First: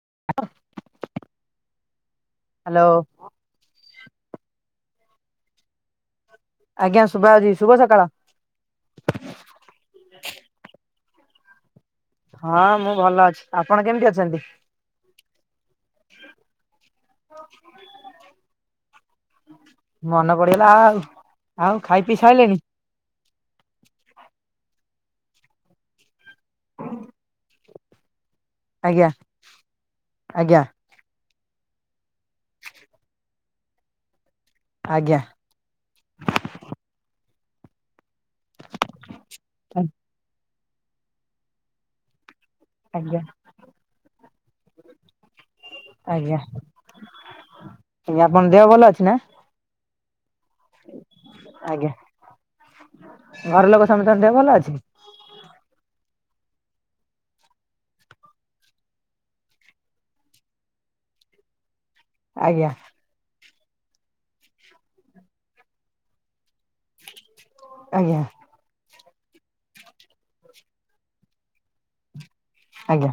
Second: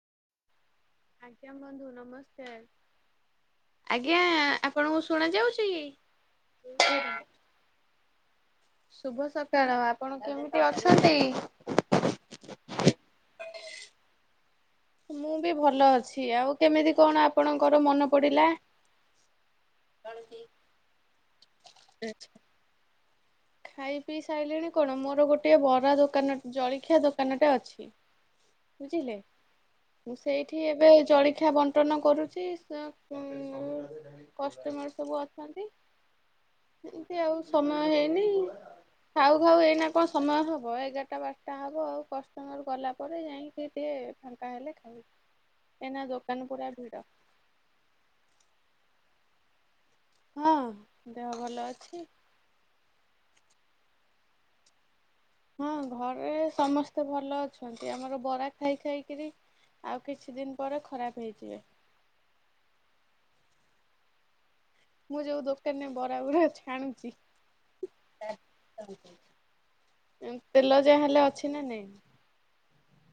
[unintelligible] [unintelligible] Hello ଆଜ୍ଞା ଆପଣଙ୍କୁ ଶୁଣା ଯାଉଚି କି? ଆଜ୍ଞା ଶୁଭା ଜାଉଚି ଶୁଭ ସକାଳ। ଶୁଭ ସକାଳ ଆପଣ କେମିତି ଅଛନ୍ତି? ହଁ ମୁଁ ଭଲ ଅଛି ଆପଣ କେମିତି ଅଛନ୍ତି? ମୁଁ ବି ଭଲ ଅଛି ଆଉ କେମିତି କଣ ଆପଣଙ୍କର ମନେ ପଡିଲା? ମନେ ପଡିଗଲା ଆଉ, ଆଉ ଖାଇ ପିଇ ସାରଲେଣି? ଖାଇ ପିଇ ସାରିଲିଣି କଣ ମୋର ଗୋଟେ ବରା ଦୋକାନଟ ଜଳଖିଆ ଦୋକାନଟେ ଅଛି। ଆଜ୍ଞା ବୁଝିଲେ ମୁଁ ସେଇଠି ଆଜ୍ଞା ଏବେ ଜଳି ଖିଆ ବଣ୍ଟନ କରୁଚି ସେ [unintelligible] କଷ୍ଟମର ସବୁ ଆଜ୍ଞା ଅଛନ୍ତି ଏମିତି ଆଉ ସମୟ ହେଇ ନି ଖାଉ ଖାଉ ଏଇନା କଣ ସମୟ ହବ ଏଗାରଟା ବାରଟା ହବ ଆଉ କହ। ତାଙ୍କର ଗଲା ଆଜ୍ଞା ପରେ ଯାଇଁକି ଫ୍ରି ଟିକେ ଫାଙ୍କା ହେଲେ ଖାଇବି। ଆଜ୍ଞା ଆଜ୍ଞା ଆପଣ ଦେହ ଭଲ ଅଛି ନା? ହଁ ଦେହ ଭଲ ଆଜ୍ଞା ଅଛି। ଘର ଲୋକ ସମସ୍ତଙ୍କ ଦେହ ଭଲ ଅଛି? ହଁ ଘରେ ସମସ୍ତେ ଭଲ ଅଛନ୍ତି ଆମର ବରା ଖାଇ ଖାଇକିରି ଆଉ କିଛି ଦିନ ପରେ ଖରାପ ହେଇଯିବେ। ଆଜ୍ଞା। ମୁଁ ଯୋଉ ଦୋକାନରେ ବରା ଗୁରା ଛାଣୁଚି ଆଜ୍ଞା ତେଲ ଯା ହେଲେ ଅଛି ନା ନାଇଁ ଆଜ୍ଞା।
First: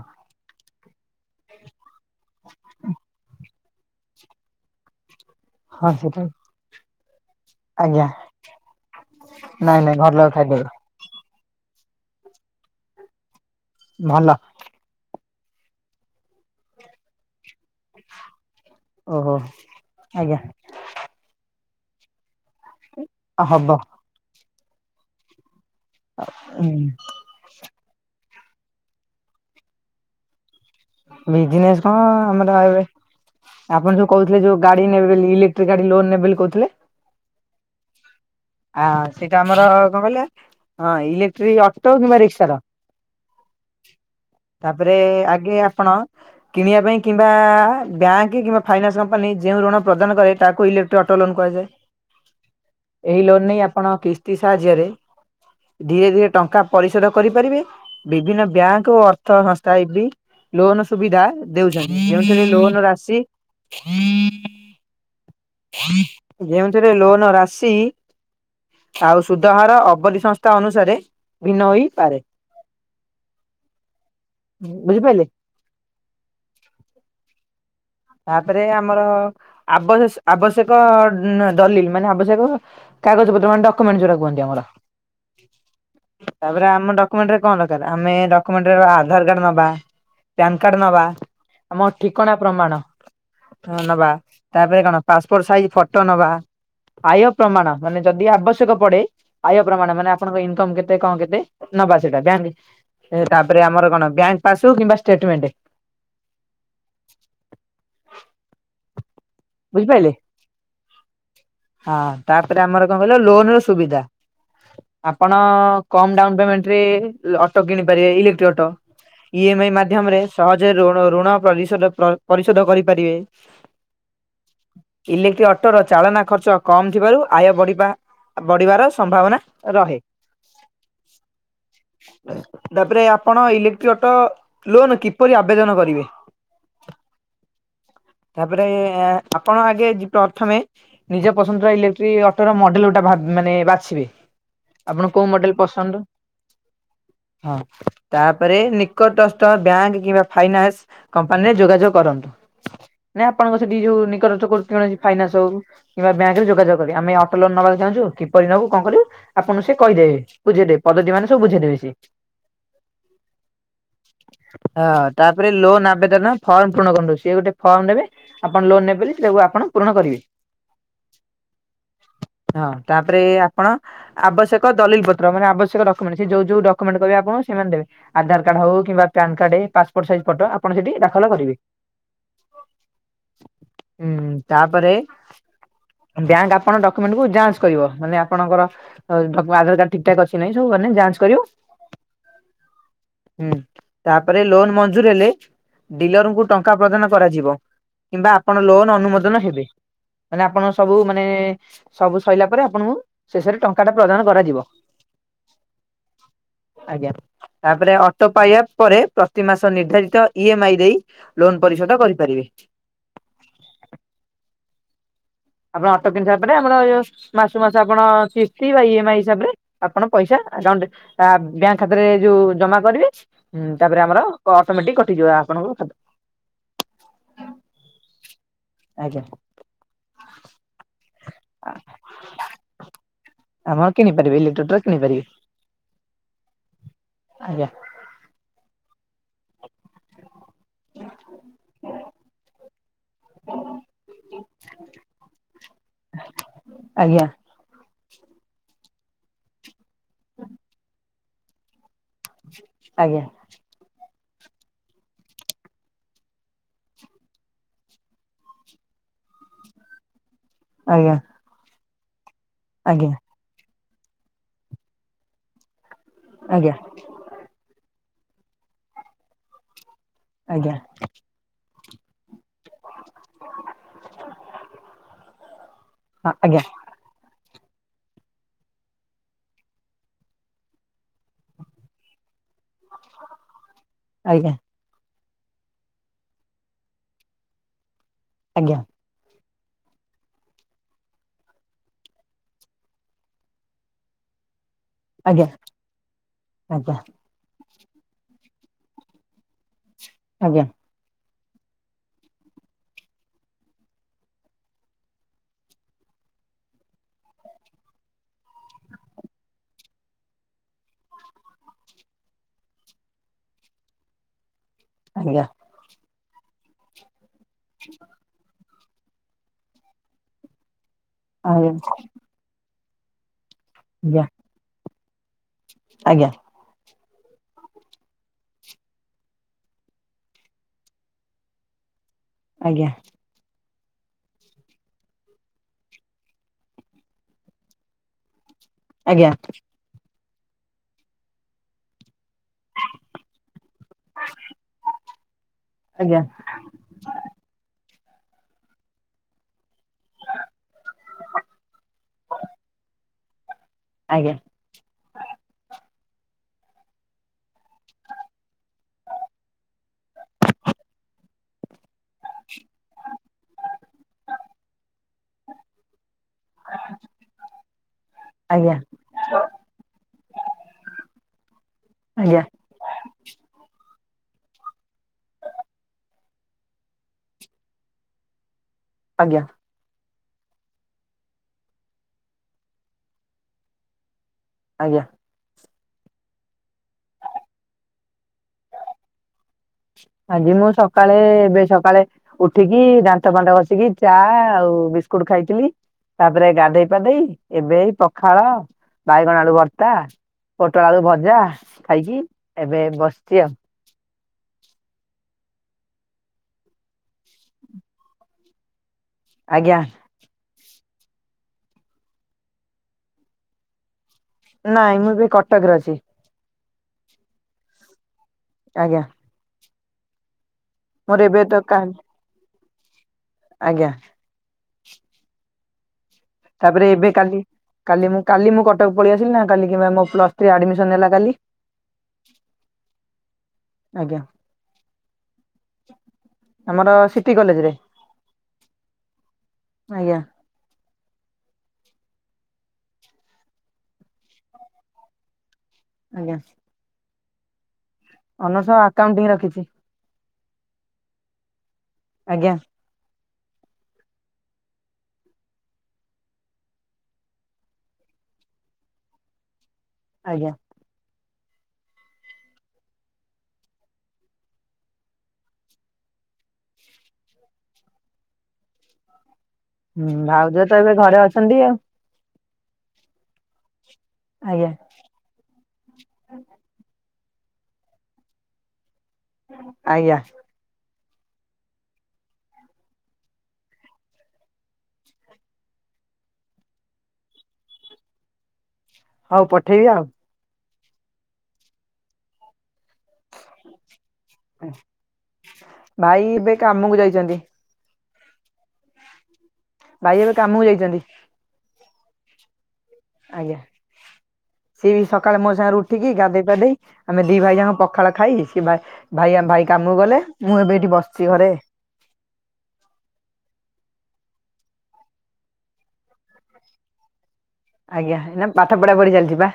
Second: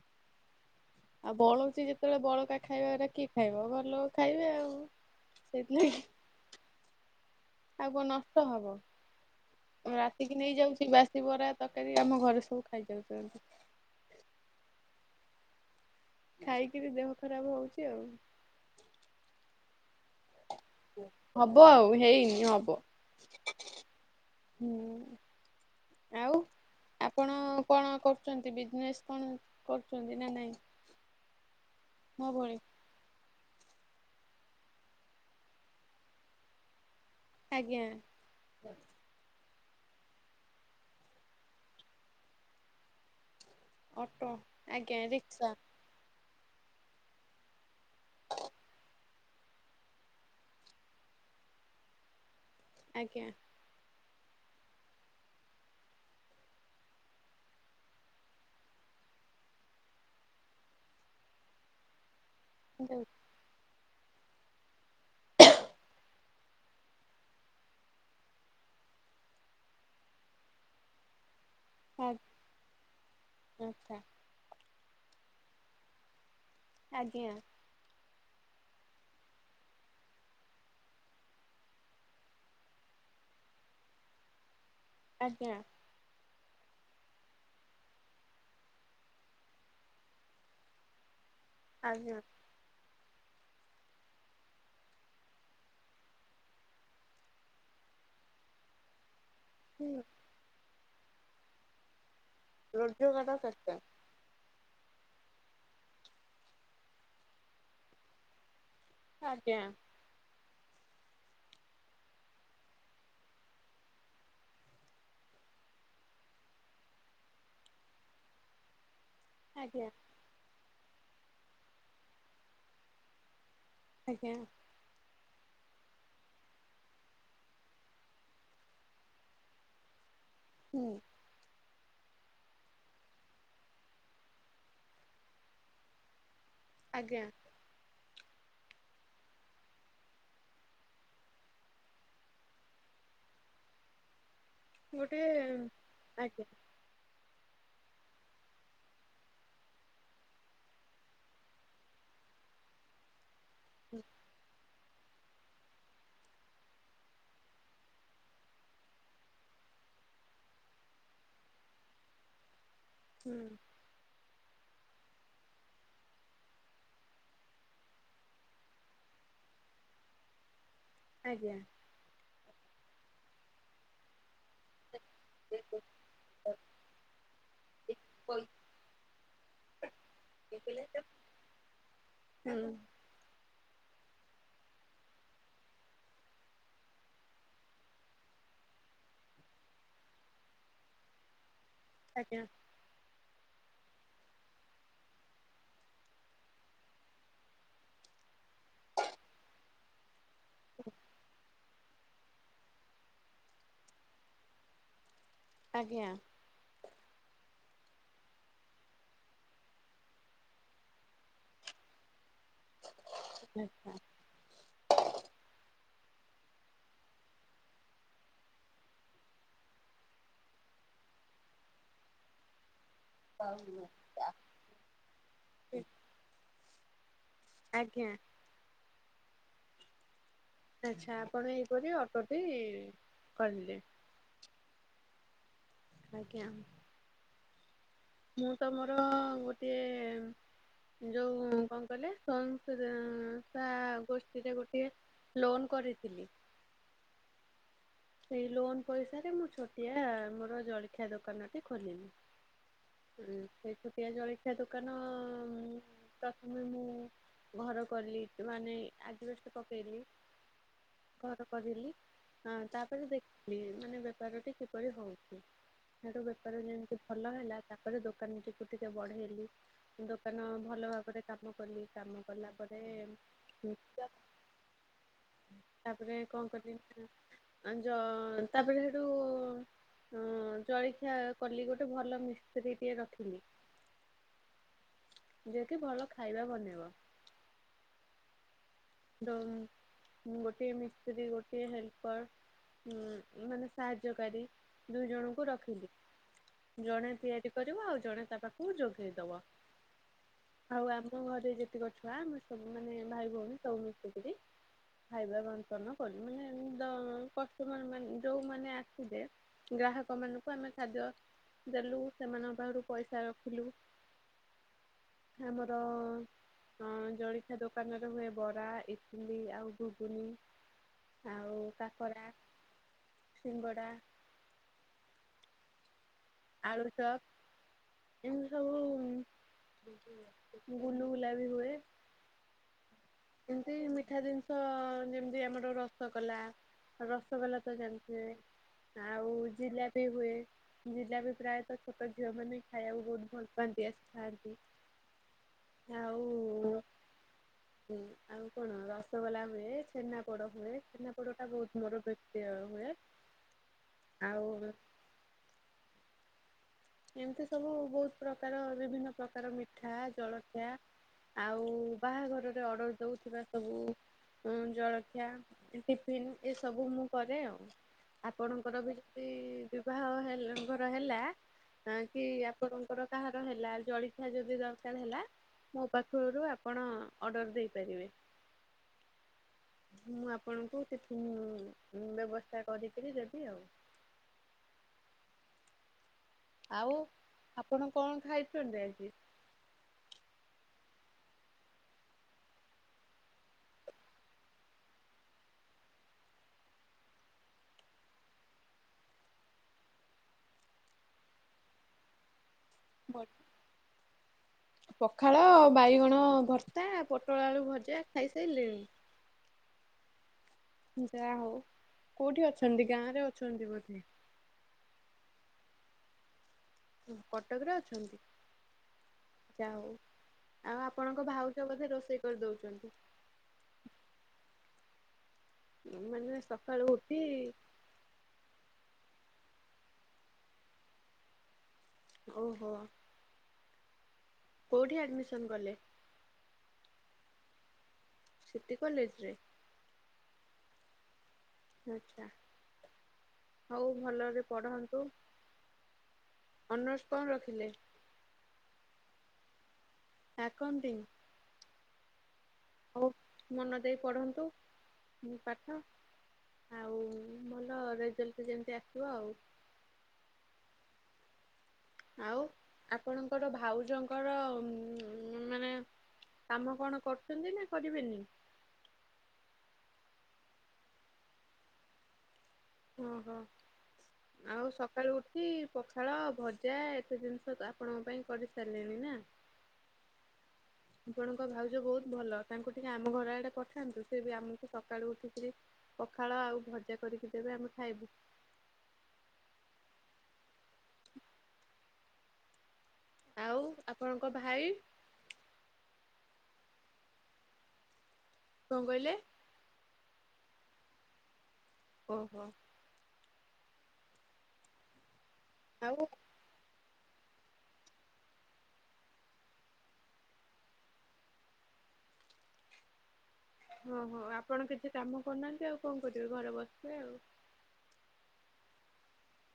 ଆଉ ବଳଉଚି ଯେତେବେଳେ ବଳକା ଖାଇବା ରା କିଏ ଖାଇବ ଘରଲୋକ ଖାଇବେ ଆଉ। ହଁ ସେଇଥିଲାଗି ସେଟା ଆଉ କଣ ଆଜ୍ଞା ନଷ୍ଟ ହବ ନାଇଁ ନାଇଁ ଘର ଲୋକ ରାତିକି ଖାଇଦେବେ ନେଇଯାଉଚି ବାସ ସେଇ ବରା ତରକାରୀ ଆମ ଘରେ ସବୁ ଖାଇଯାଉଛନ୍ତି। ଭଲ। ଖାଇକିରି ଦେହ ଖରାପ ହଉଚି ଆଉ। ଓହୋ ଆଜ୍ଞା। ହବ ଆଉ ହେଇନି ହବ। ହବ ହୁଁ ଆଉ ଆପଣ କଣ କ ଚନ୍ତି ବିଜନେସ୍ କଣ କରୁଛନ୍ତି ନା ନାଇଁ? ବିଜନେସ୍ କଣ ମୋ ଭଳି? ଆମର ଅଉ ବେ ଆପଣ ଯୋଉ କହୁଥିଲେ ଯୋଉ ଗାଡି ନେବେ ବେଲି ଇଲେକ୍ଟ୍ରିକ ଗାଡି ଲୋନ ନେବେ ବଲି କହୁଥିଲେ ଆଜ୍ଞା। ଆ ସେଇଟା ଆମର କଣ କହିଲ ହଁ ଇଲେକ୍ଟ୍ରିକ ଅଟୋ କିମ୍ବା ରିକ୍ସାର ଅଟୋ ତାପରେ ଆଜ୍ଞା ରିକ୍ସା ଆଗେ ଆପଣ କିଣିବା ପାଇଁ କିମ୍ବା ବ୍ୟାଙ୍କ କିମ୍ବା ଫାଇନାନ୍ସ କମ୍ପାନୀ ଯେଉ ଋଣ ପ୍ରଦାନ କରେ ତାକୁ ଇଲେକ୍ଟ୍ର ଅଟୋ [inaudible] କଲନ କୁହାଯାଏ ଏଇ ଆଜ୍ଞା ଲୋନ ନେଇ ଆପଣ କିସ୍ତି ସାହାଯ୍ୟରେ ଧୀରେ ଧୀରେ ଟଙ୍କା ପରିଶୋଧ କରିପାରିବେ ବିଭିନ୍ନ ବ୍ୟାଙ୍କ ଓ ଅର୍ଥ ସଂସ୍ଥା ଏ ବି ଲୋନ ସୁବିଧା ଦେଉଚନ୍ତି ଯେଉଥିରେ ଲୋନ ରାଶି ଯେଉଁଥିରେ ଲୋନ ରାଶି ଆଉ ସୁଧହାର ଅବଧି ସଂସ୍ଥା ଅନୁସାରେ ଭିନ୍ନ ହେଇପାରେ, ଆଚ୍ଛା ବୁଝିପାଇଲେ? ଆଜ୍ଞା ତାପରେ ଆମର ଆବ୍ୟ ଆବଶ୍ୟକ ଦଲିଲ ମାନେ ଆବଶ୍ୟକ କାଗଜ ପତ୍ର ମାନେ ଡକୁମେଣ୍ଟ ଯୋଉରା କୁହନ୍ତି ଆମର। ଆଜ୍ଞା ତାପରେ ଆମ ଡକୁମେଣ୍ଟରେ କଣ ଦରକାର ଆମେ ଡକୁମେଣ୍ଟ ରେ ଆଧାର କାର୍ଡ ନବା ପ୍ୟାନ କାର୍ଡ ନବା ଆମ ଆଜ୍ଞା ଠିକଣା ପ୍ରମାଣ ହଁ ନବା ତାପରେ କଣ ପାସପୋର୍ଟ ସାଇଜ ଫଟୋ ନବା। ଆୟ ପ୍ରମାଣ ମାନେ ଯଦି ଆବଶ୍ୟକ ପଡେ ଆୟ ହୁଁ ପ୍ରମାଣ ମାନେ ଆପଣଙ୍କ ଇନକମ୍ କେତେ କଣ କେତେ ନବା ସେଟା ବି ଆମେ ରୋଜଗାର ତାପରେ କେତେ? ଆମର କଣ ବ୍ୟାଙ୍କ ପାସବୂକ କିମ୍ବା ଷ୍ଟେଟମେଣ୍ଟେ ଆଜ୍ଞା ବୁଝିପାଇଲେ ହଁ ତାପରେ ଆମର କଣ କହିଲ ଲୋନ ର ସୁବିଧା ଆପଣ କମ ଡାଉନ ପେମେଣ୍ଟରେ ଅଟୋ କିଣିପାରିବେ ଇଲେକ୍ଟ୍ରି ଅଟୋ। ଇଏମ ଆଇ ଆଜ୍ଞା ମାଧ୍ୟମରେ ସହଜରେ ଋଣ ଋଣ ପରିଶୋଧ ପରିଶୋଧ କରିପାରିବେ। ଆଜ୍ଞା ଇଲେକ୍ଟ୍ରି ଅଟୋର ଚାଳନା ଖର୍ଚ୍ଚ କମ ଥିବାରୁ ଆୟ ବଢିବା ବଢିବାର ସମ୍ଭାବନା ରହେ। ହୁଁ ତାପରେ ଆପଣ ଇଲେକ୍ଟ୍ରି ଅଟୋ ଲୋନ କିପରି ଆବେଦନ କରିବେ? ଆଜ୍ଞା ତାପରେ ଏଆଁ ଆପଣ ଆଗେ ଜି ପ୍ରଥମେ ନିଜ ପସନ୍ଦର ଇଲେକ୍ଟ୍ରିକ ଅଟୋ ର ମଡେଲ ଗୋଟେ ଭାବ ମାନେ ବାଛିବେ। ଆପଣ ଗୋଟେ କୋଉ ମଡେଲ ପସନ୍ଦ? ଆଜ୍ଞା ହଁ ତାପରେ ନିକଟସ୍ଥ ବ୍ୟାଙ୍କ କିମ୍ବା ଫାଇନାନ୍ସ କମ୍ପାନୀରେ ଯୋଗାଯୋଗ କରନ୍ତୁ। ନା ଆପଣଙ୍କ ସେଠି ଯୋଉ ନିକରତ୍ କରୁ କୌଣସି ଫାଇନାନ୍ସ ହଉ କିମ୍ବା ବ୍ୟାଙ୍କ ରେ ଯୋଗାଯୋଗ କରିବେ ଆମେ ଅଟୋ ଲୋନ ନବାକୁ ଚାହୁଁଛୁ କିପରି ନବୁ କଣ କରିବୁ ଆପଣ ସେ କହିଦେବେ ବୁଝେଇଦେବେ ପଦତି ମାନେ ସବୁ ବୁଝେଇଦେବେ ସେ। ହୁଁ ହଁ ତାପରେ ଲୋନ୍ ଆବେଦନ ଫର୍ମ ପୂରଣ କରନ୍ତୁ ସିଏ ଗୋଟେ ଫର୍ମ ନେବେ ଆପଣ ଲୋନ ନେବବୋଲି ସେଟାକୁ ଆପଣ ପୂରଣ କରିବେ। ଆଜ୍ଞା ହଁ ତାପରେ ଆପଣ ଆବଶ୍ୟକ ଏକ ଦଲିଲ ପତ୍ର ମାନେ ଆବଶ୍ୟକ ଡକ୍ୟୁମେଣ୍ଟ ସେ ଯୋଉ ଯୋଉ ଡକୁମେଣ୍ଟ କହିବେ ଆପଣ ସେମାନେ ଦେବେ ଆଧ କାର୍ଡ ହଉ କିମ୍ବା PAN card passport size photo ଆପଣ ସେଠି ଦାଖଲ କରିବେ। ହୁଁ ହୁଁ ତାପରେ ବ୍ୟାଙ୍କ ଆପଣଙ୍କ ଡକ୍ୟୁମେଣ୍ଟକୁ ଯାଞ୍ଚ କରିବ ମାନେ ଆପଣଙ୍କର ଡକ୍ ଆଧାର କାର୍ଡ ଠିକ ଠାକ୍ ଅଛି କି ନାହିଁ ସବୁ ଫୋନରେ ଯାଞ୍ଚ କରିବୁ ଆଜ୍ଞା ହୁଁ ତାପରେ ଲୋନ ମଞ୍ଜୁର ହେଲେ ଡିଲରଙ୍କୁ ଟଙ୍କା ପ୍ରଦାନ କରାଯିବ। କିମ୍ବା ଆପଣ ଲୋନ ଅନୁମୋଦନ ହେବେ ମାନେ ଆପଣ ସବୁ ମାନେ ସବୁ ସରିଲା ପରେ ଆପଣଙ୍କୁ ଶେଷରେ ଟଙ୍କା ଟା ପ୍ରଦାନ କରାଯିବ। ଆଜ୍ଞା ଆଜ୍ଞା। ତାପରେ ଅଟୋ ପାଇଆ ପରେ ପ୍ରତି ମାସ ନିର୍ଦ୍ଧାରିତ ଇ ଏମ୍ ଆଇ ଦେଇ ଲୋନ ପରିଶୋଧ କରିପାରିବେ। ଆଚ୍ଛା। ଆପଣ ଅଟୋ କିଣି ସାରିଆ ପରେ ଆମର ଏ ଯୋଉ ମାସୁକୁ ମାସ ଆପଣ କିସ୍ତି ବା ଇ ଏମ୍ ଆଇ ହିସାବରେ ଆପଣ ପଇସା ଆ କାଉଣ୍ଟ ଆ ବ୍ୟାଙ୍କ ଖାତାରେ ଯୋଉ ଜମା କରିବେ। ହୁଁ ତାପରେ ଆମର କ ଅଟୋମେଟିକ୍ କଟିଯିବ ଆପଣଙ୍କ ଖାତା ଆଜ୍ଞା। ଆଜ୍ଞା ଆଚ୍ଛା ଆପଣ ଏହି ପରି ଅଟୋଟି କରିଲେ। ଆମର କିଣିପାରିବେ ଇଲେକ୍ଟ୍ରିଟା କିଣିପାରିବେ ଆଜ୍ଞା। ଆଜ୍ଞା। ମୁଁ ତମର ଗୋଟିଏ ଯୋଉଁ କଣ କହିଲେ ସ୍ଵୟଂ ଶା ଏଁ ତା ଗୋଷ୍ଠୀରେ ଗୋଟିଏ ଲୋନ କରିଥିଲି। ଆଜ୍ଞା ସେଇ ଲୋନ୍ ପଇସା ରେ ମୁଁ ଛୋଟିଆ ମୋର ଜଳଖିଆ ଦୋକାନଟି ଖୋଲିମି। ଆଜ୍ଞା ଉଁ ସେ ଛୋଟିଆ ଜଳିଖିଆ ଦୋକାନ ପ୍ରଥମେ ମୁଁ ଘର କଲି ମାନେ ଆଜବେଷ୍ଟ୍ ପକେଇଲି। ଘର କରିଲି ହଁ ତାପରେ ଆଜ୍ଞା ଆଜ୍ଞା ଦେଖିଲି। ମାନେ ବେପାର ଟି କିପରି ହଉଛି। ସେଠୁ ବେପାର ଆଜ୍ଞା ଯେମିତି ଭଲ ହେଲା ତାପରେ ଦୋ ଦୋକାନ ଟିକୁ ଟିକେ ବଢେଇଲି। ଦୋକାନ ଆଜ୍ଞା ଭଲ ଭାବରେ କାମ କଲି କାମ କଲା। ତାପରେ ଉଁ ତା ତାପରେ ହଁ କଣ ଆଜ୍ଞା କରିବି ନା ଆଉ ଜ ତାପରେ ସେଠୁ ଅଁ ଜଳିଖିଆ କଲି ଗୋଟେ ଭଲ ମିସ୍ତ୍ରୀ ଟିଏ ରଖିଲି। ଆଜ୍ଞା। ଯିଏକି ଭଲ ଖାଇବା ବନେଇବ। ଆଜ୍ଞା। ଉଁ ଗୋଟିଏ ମିସ୍ତ୍ରୀ ଗୋଟିଏ ହେଲପର ଉଁ ମାନେ ସାହାଯ୍ୟକାରୀ। ଦୁଇ ଜଣଙ୍କୁ ରଖିଲି। ଜଣେ ତିଆରି କରିବ ଆଉ ଜଣେ ତା ପାଖକୁ ଯୋଗେଇ ଦବ। ଆଜ୍ଞା ଆଜ୍ଞା ଆଜ୍ଞା ଆଜ୍ଞା ଆଜ୍ଞା ଆଜ୍ଞା ଆଉ ଆମ ଘ ସେ ଯେତିକ ଛୁଆ ଆମେ ସବୁ ମାନେ ଭାଇ ଭଉଣୀ ସବୁ ମିଶିକିରି ଖାଇବା ବଣ୍ଟନ କଲୁ ମାନେ ଉଁ ଦ କଷ୍ଟମର ମାନ୍ ଯୋଉ ମାନେ ଆସିବେ ଉଁ ଗ୍ରାହକ ମାନଙ୍କୁ ଆମେ ଖାଦ୍ୟ ଦେଲୁ ସେମାନଙ୍କ ପାଖରୁ ପଇସା ରଖିଲୁ। ଆଜ୍ଞା ଆମର ଅଁ ଜଳିଖିଆ ଦୋକାନରେ ହୁଏ ବରା, ଇଟିଲି ଆଉ ଗୁଗୁନି ଆଉ ଆଜ୍ଞା କାକରା। ସିଙ୍ଗଡ଼ା। ଆଜ୍ଞା। ଆଳୁଚପ। ଏମତି ସବୁ ଉଁ ଗୁଲୁଗୁଲା ବି ହୁଏ। ଆଜ୍ଞା। ଏମତି ମିଠା ଜିନିଷ ଯେମିତି ଆମର ରସଗୋଲା। ରସଗୋଲା ତ ଜାଣିଥିବେ? ଆଉ ଆଜ୍ଞା ଜିଲାପି ହୁଏ। ଜିଲାପି ପ୍ରାୟତଃ ଛୋଟ ଝିଅ ମାନେ ବି ଖାଇଆକୁ ବହୁତ ଭଲ ପାଆନ୍ତି ଆସି ଖାଆନ୍ତି। ଆଉ ଉଁ ଆଉ କଣ। ହଁ ରସଗୋଲା ହୁଏ, ଛେନାପୋଡ ହୁଏ ଛେନାପୋଡ ଟା ବହୁତ ମୋର ବିକ୍ରି ହୁଏ। ହ ଆଉ ଉଁ ଏମିତି ସବୁ ବହୁତ ପ୍ରକାର ବିଭିନ୍ନ ପ୍ରକାର ମିଠା ଜଳଖିଆ। ଆଉ ବାହାଘରରେ ଅର୍ଡର ଦଉଥିବା ସବୁ ଉଁ ଜଳଖିଆ ଇଁ ଟି ଫିନ୍ ଏସବୁ ମୁଁ କରେ ଆଉ। ଆପଣଙ୍କର ବି ଯଦି ବିବାହ ହେ ଘର ହେଲା କ କି ଆପଣଙ୍କର କାହାର ହେଲା ଖିଆ ଯଦି ଦରକାର ହେଲା ମୋ ପାଖରୁ ଆପଣ ଅର୍ଡର ଦେଇପାରିବେ। ଆଜ୍ଞା। ମୁଁ ଆପଣଙ୍କୁ ଟିଫିନ୍ ବ୍ୟବସ୍ଥା କରିକିରି ଦେବି ଆଉ। ଆଜ୍ଞା। ଆଉ ଆପଣ କଣ ଖାଇଚନ୍ତି ଆଜି? [inaudible] ଆଜି ମୁଁ ସକାଳେ ଏବେ ସକାଳେ ଉଠିକି ଦାନ୍ତ ଫାନ୍ତ ଘଶିକି ଚା ଆଉ ବିସ୍କୁଟ ଖାଇଥିଲି। ତାପରେ ଗାଧେଇ ପାଧେଇ ଏବେ ଏଇ ପଖାଳ ବାଇଗଣ ଆଳୁ ଭର୍ତ୍ତା ପୋଟଳ ଆଳୁ ଭଜା ଖାଇକି ଏବେ ବସିଚି ଆଉ। ପଖାଳ, ବାଇଗଣ ଭର୍ତ୍ତା, ପୋଟଳ ଆଳୁ ଭଜା ଖାଇସାରିଲେଣି? ଆଜ୍ଞା। ଯାହା ହଉ କୋଉଠି ଅଛନ୍ତି ଗାଁରେ ଅଛନ୍ତି ବୋଧେ? ନାଇଁ ମୁଁ ଏବେ କଟକରେ ଅଛି। କଟକରେ ଅଛନ୍ତି? ଆଜ୍ଞା। ଯା ହଉ ଆଉ ମୋର ଆପଣଙ୍କ ଏବେ ତ ଭାଉଜ କା ବୋଧେ ରୋଷେଇ କରିଦଉଚନ୍ତି? ଆଜ୍ଞା। ମାନେ ସକାଳୁ ତାପରେ ଏବେ ଉଠି କାଲି କାଲି ମୁଁ କାଲି ମୁଁ କଟକ ପଳେଇଆ ନା କାଲିକି ମାମ ପ୍ଲସ ଥ୍ରି ଆଡମିଶନ୍ ହେଲା କାଲି। ଓହୋ। ଆଜ୍ଞା। କୋଉଠି ଆଡମିସନ କଲେ? ଆମର ସିଟି କଲେଜ ରେ। ସିଟି କଲେଜ ରେ? ଆଜ୍ଞା। ଆଛା ହଉ ଭଲରେ ପଢନ୍ତୁ। ଆଜ୍ଞା। ଅନର୍ସ କଣ ରଖିଲେ? ଅନର୍ସ ଆକାଉଣ୍ଟିଂ ରଖିଚି। ଆକାଉଣ୍ଟିଂ? ଆଜ୍ଞା। ହଉ ମନ ଦେଇ ପଢନ୍ତୁ ପାଠ। ଆଉ ଭଲ ରେଜଲ୍ଟ ଯେମିତି ଆସିବ ଆଉ। ଆଜ୍ଞା। ଆଉ ଆପଣଙ୍କର ଭାଉଜଙ୍କର ମାନେ କାମ କଣ କରୁଚନ୍ତି ନା କରିବେନି? ହୁଁ ଭାଉଜ ତ ଏବେ ଘରେ ଅଛନ୍ତି ଆଉ। ଓହୋ ଆଜ୍ଞା ଆଉ ସକାଳୁ ଉଠି ପଖାଳ ଭଜା ତେ ଜିନିଷ ତ ଆପଣଙ୍କ ପାଇଁ କରିସାରିଲେଣି ନା? ଆଜ୍ଞା। ଆପଣଙ୍କ ଭାଉଜ ବହୁତ ଭଲ ତାଙ୍କୁ ଟିକେ ଆମ ଘର ଆଡେ ପଠାନ୍ତୁ ସେ ବି ଆମକୁ ସକାଳୁ ଉଠିକିରି ପଖାଳ ଆଉ ଭଜା କରିକି ଦେବେ ଆମେ ଖାଇବୁ। ହଉ ପଠେଇବି ଆଉ। ଆଉ? ଆ ଭାଇ ଏବେ କାମକୁ ଯାଇଚନ୍ତି। କଣ କହିଲେ? ଭାଇ ଏବେ କାମକୁ ଯାଇଚନ୍ତି। ଓ ହୋ ଆଜ୍ଞା ସିଏ ବି ସକାଳେ ମୋ ସାଙ୍ଗରେ ଆଉ ଉଠିକି ଗାଧେଇ ପାଧେଇ ଆମେ ଦି ଭାଇ ଯାକ ପଖାଳ ଖାଇ ସେ ଭାଇ ଭାଇ କାମକୁ ଗଲେ ମୁଁ ଏବେ ଏଇଠି ବସିଛି ଘରେ [inaudible] ହଁ ହୋ ଆପଣ କିଛି କାମ କରୁନାହାନ୍ତି ଆଉ କଣ କରିବେ ଘରେ ବସିବେ ଆଉ ଆଜ୍ଞା ଏଇନା ପାଠ ପଢା ପଢି ଚାଲିଛି ବା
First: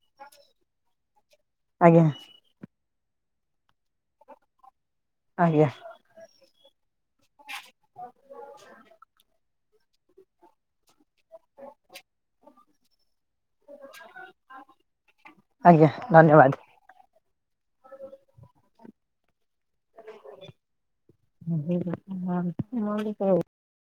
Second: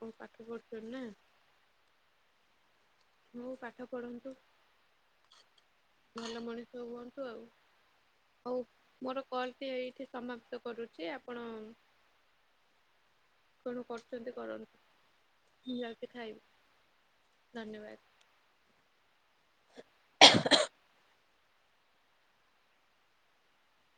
କ ପାଠ ପଢଛ ନା ଆଜ୍ଞା ହଉ ପାଠ ପଢନ୍ତୁ ଆଜ୍ଞା ଭଲ ମଣିଷ ହୁଅ ତୁଆଉ ହଉ ମୋର କଲଟି ଏଇଠି ସମାପ୍ତ କରୁଛି ଆପଣ କଣ କରୁଛନ୍ତି କରନ୍ତୁ ମୁଁ ଆଜ୍ଞା ଯାଉଚି ଖାଇବି ଧନ୍ୟବାଦ। ଧନ୍ୟବାଦ। [unintelligible]